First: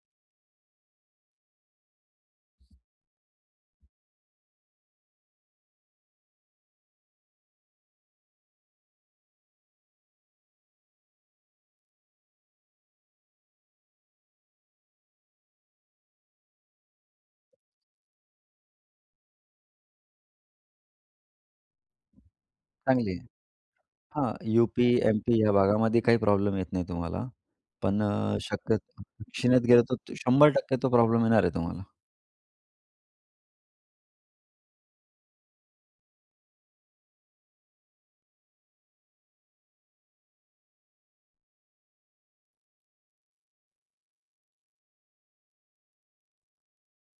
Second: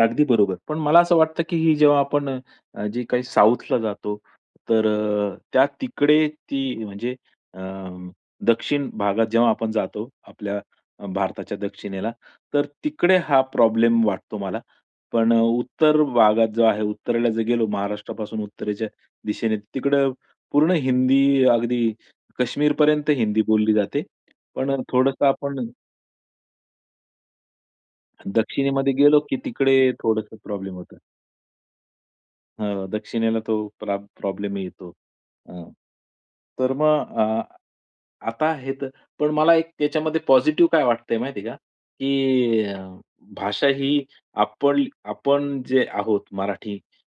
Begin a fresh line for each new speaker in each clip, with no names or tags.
अगदी बरोबर. पण मला असं वाटतं, की ही जेव्हा आपण अ, जे काही साउथला जातो, तर अ, त्या तिकडे ती म्हणजे अ, दक्षिण भागात जेव्हा आपण जातो, आपल्या भारताच्या दक्षिणेला, तर तिकडे हा प्रॉब्लेम वाटतो मला. पण अ, उत्तर भागात जो आहे, उत्तरेला जर गेलो महाराष्ट्रापासून उत्तरेच्या दिशेने, तिकडे पूर्ण हिंदी, अगदी
चांगली
कश्मीरपर्यंत
आहे.
हिंदी बोलली जाते.
हां.
पण
यू-पी,
थोडंसं
एम-पी या
आपण
भागामध्ये काही प्रॉब्लेम येत नाही तुम्हाला. पण अ,
दक्षिणेमध्ये
शक्यतो
गेलो, की
दक्षिणेत गेलं,
तिकडे
तर
थोडंसं
शंभर
प्रॉब्लेम
टक्के तो
होतो.
प्रॉब्लेम येणार आहे तुम्हाला.
हां, दक्षिणेला तो प्रॉ प्रॉब्लेम येतो. हां, तर मग अ, आता हे तर पण मला त्याच्यामध्ये पॉझिटिव्ह काय वाटतंय, माहिती आहे का, की भाषा ही आपण आपण जे आहोत, मराठी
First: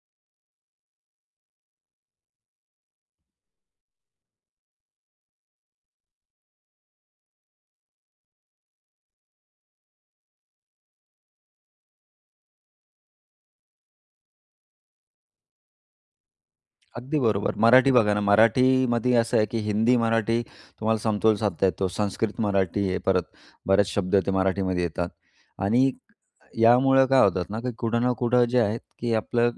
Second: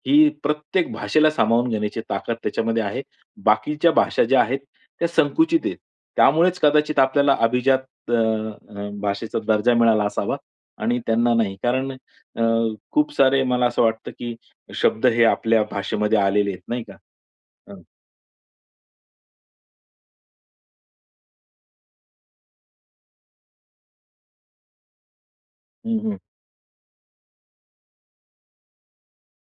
ही प्रत्येक भाषेला सामावून घेण्याची ताकद त्याच्यामध्ये आहे. बाकीच्या भाषा ज्या आहेत, त्या संकुचित आहेत. त्यामुळेच कदाचित आपल्याला अभिजात अ, भाषेचा दर्जा मिळाला असावा आणि त्यांना नाही. कारण अ, खूप सारे मला असं वाटतं, की शब्द हे आपल्या भाषेमध्ये आलेले आहेत, नाही का?
अगदी बरोबर.
हां.
मराठी बघा ना, मराठीमध्ये असं आहे, की हिंदी, मराठी तुम्हाला समतोल साधता येतो. संस्कृत, मराठी, हे परत बरेच शब्द ते मराठीमध्ये येतात. आणि
हं, हं.
यामुळं काय होतात ना, की कुठं ना कुठं जे आहेत, की आपलं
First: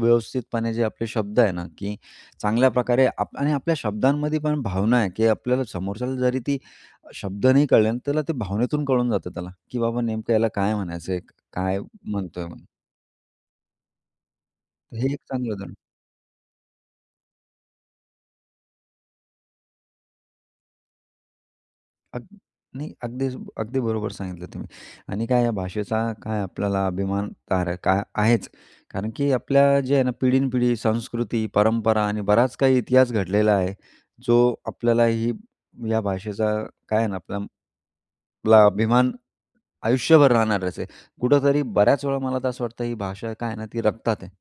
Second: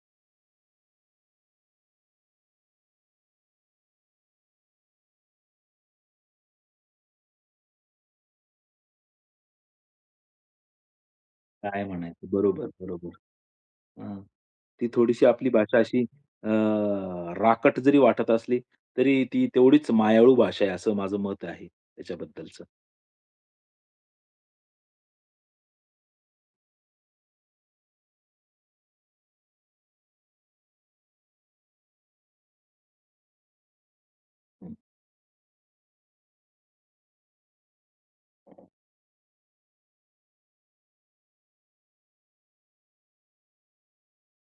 व्यवस्थितपणे जे आपले शब्द आहे ना, की चांगल्या प्रकारे आप आणि आपल्या शब्दांमध्ये पण भावना आहे, की आपल्याला समोरच्याला जरी ती शब्द नाही कळले ना, त्याला ते भावनेतून कळून जातं त्याला, की बाबा नेमकं याला काय म्हणायचं आहे, काय
काय म्हणायचं,
म्हणतोय म्हणून.
बरोबर, बरोबर. हां. ती
तर हे एक
थोडीशी आपली
चांगलं झालं.
भाषा अशी अ, राकट जरी वाटत असली, तरी ती तेवढीच मायाळू भाषा आहे, असं माझं मत आहे
अग
त्याच्याबद्दलचं.
नाही, अगदीच, अगदी बरोबर सांगितलं तुम्ही. आणि काय या भाषेचा काय आपल्याला अभिमान [unintelligible] आहे काय आहेच. कारण की आपल्या जे आहे ना, पिढीनपिढी संस्कृती, परंपरा आणि बराच काही इतिहास घडलेला आहे, जो
हं.
आपल्यालाही या भाषेचा काय आहे ना, आपल्याला आपला अभिमान आयुष्यभर राहणारच आहे. असे कुठेतरी बऱ्याच वेळा मला असं वाटतं, ही भाषा काय आहे ना, ती रक्तात आहे.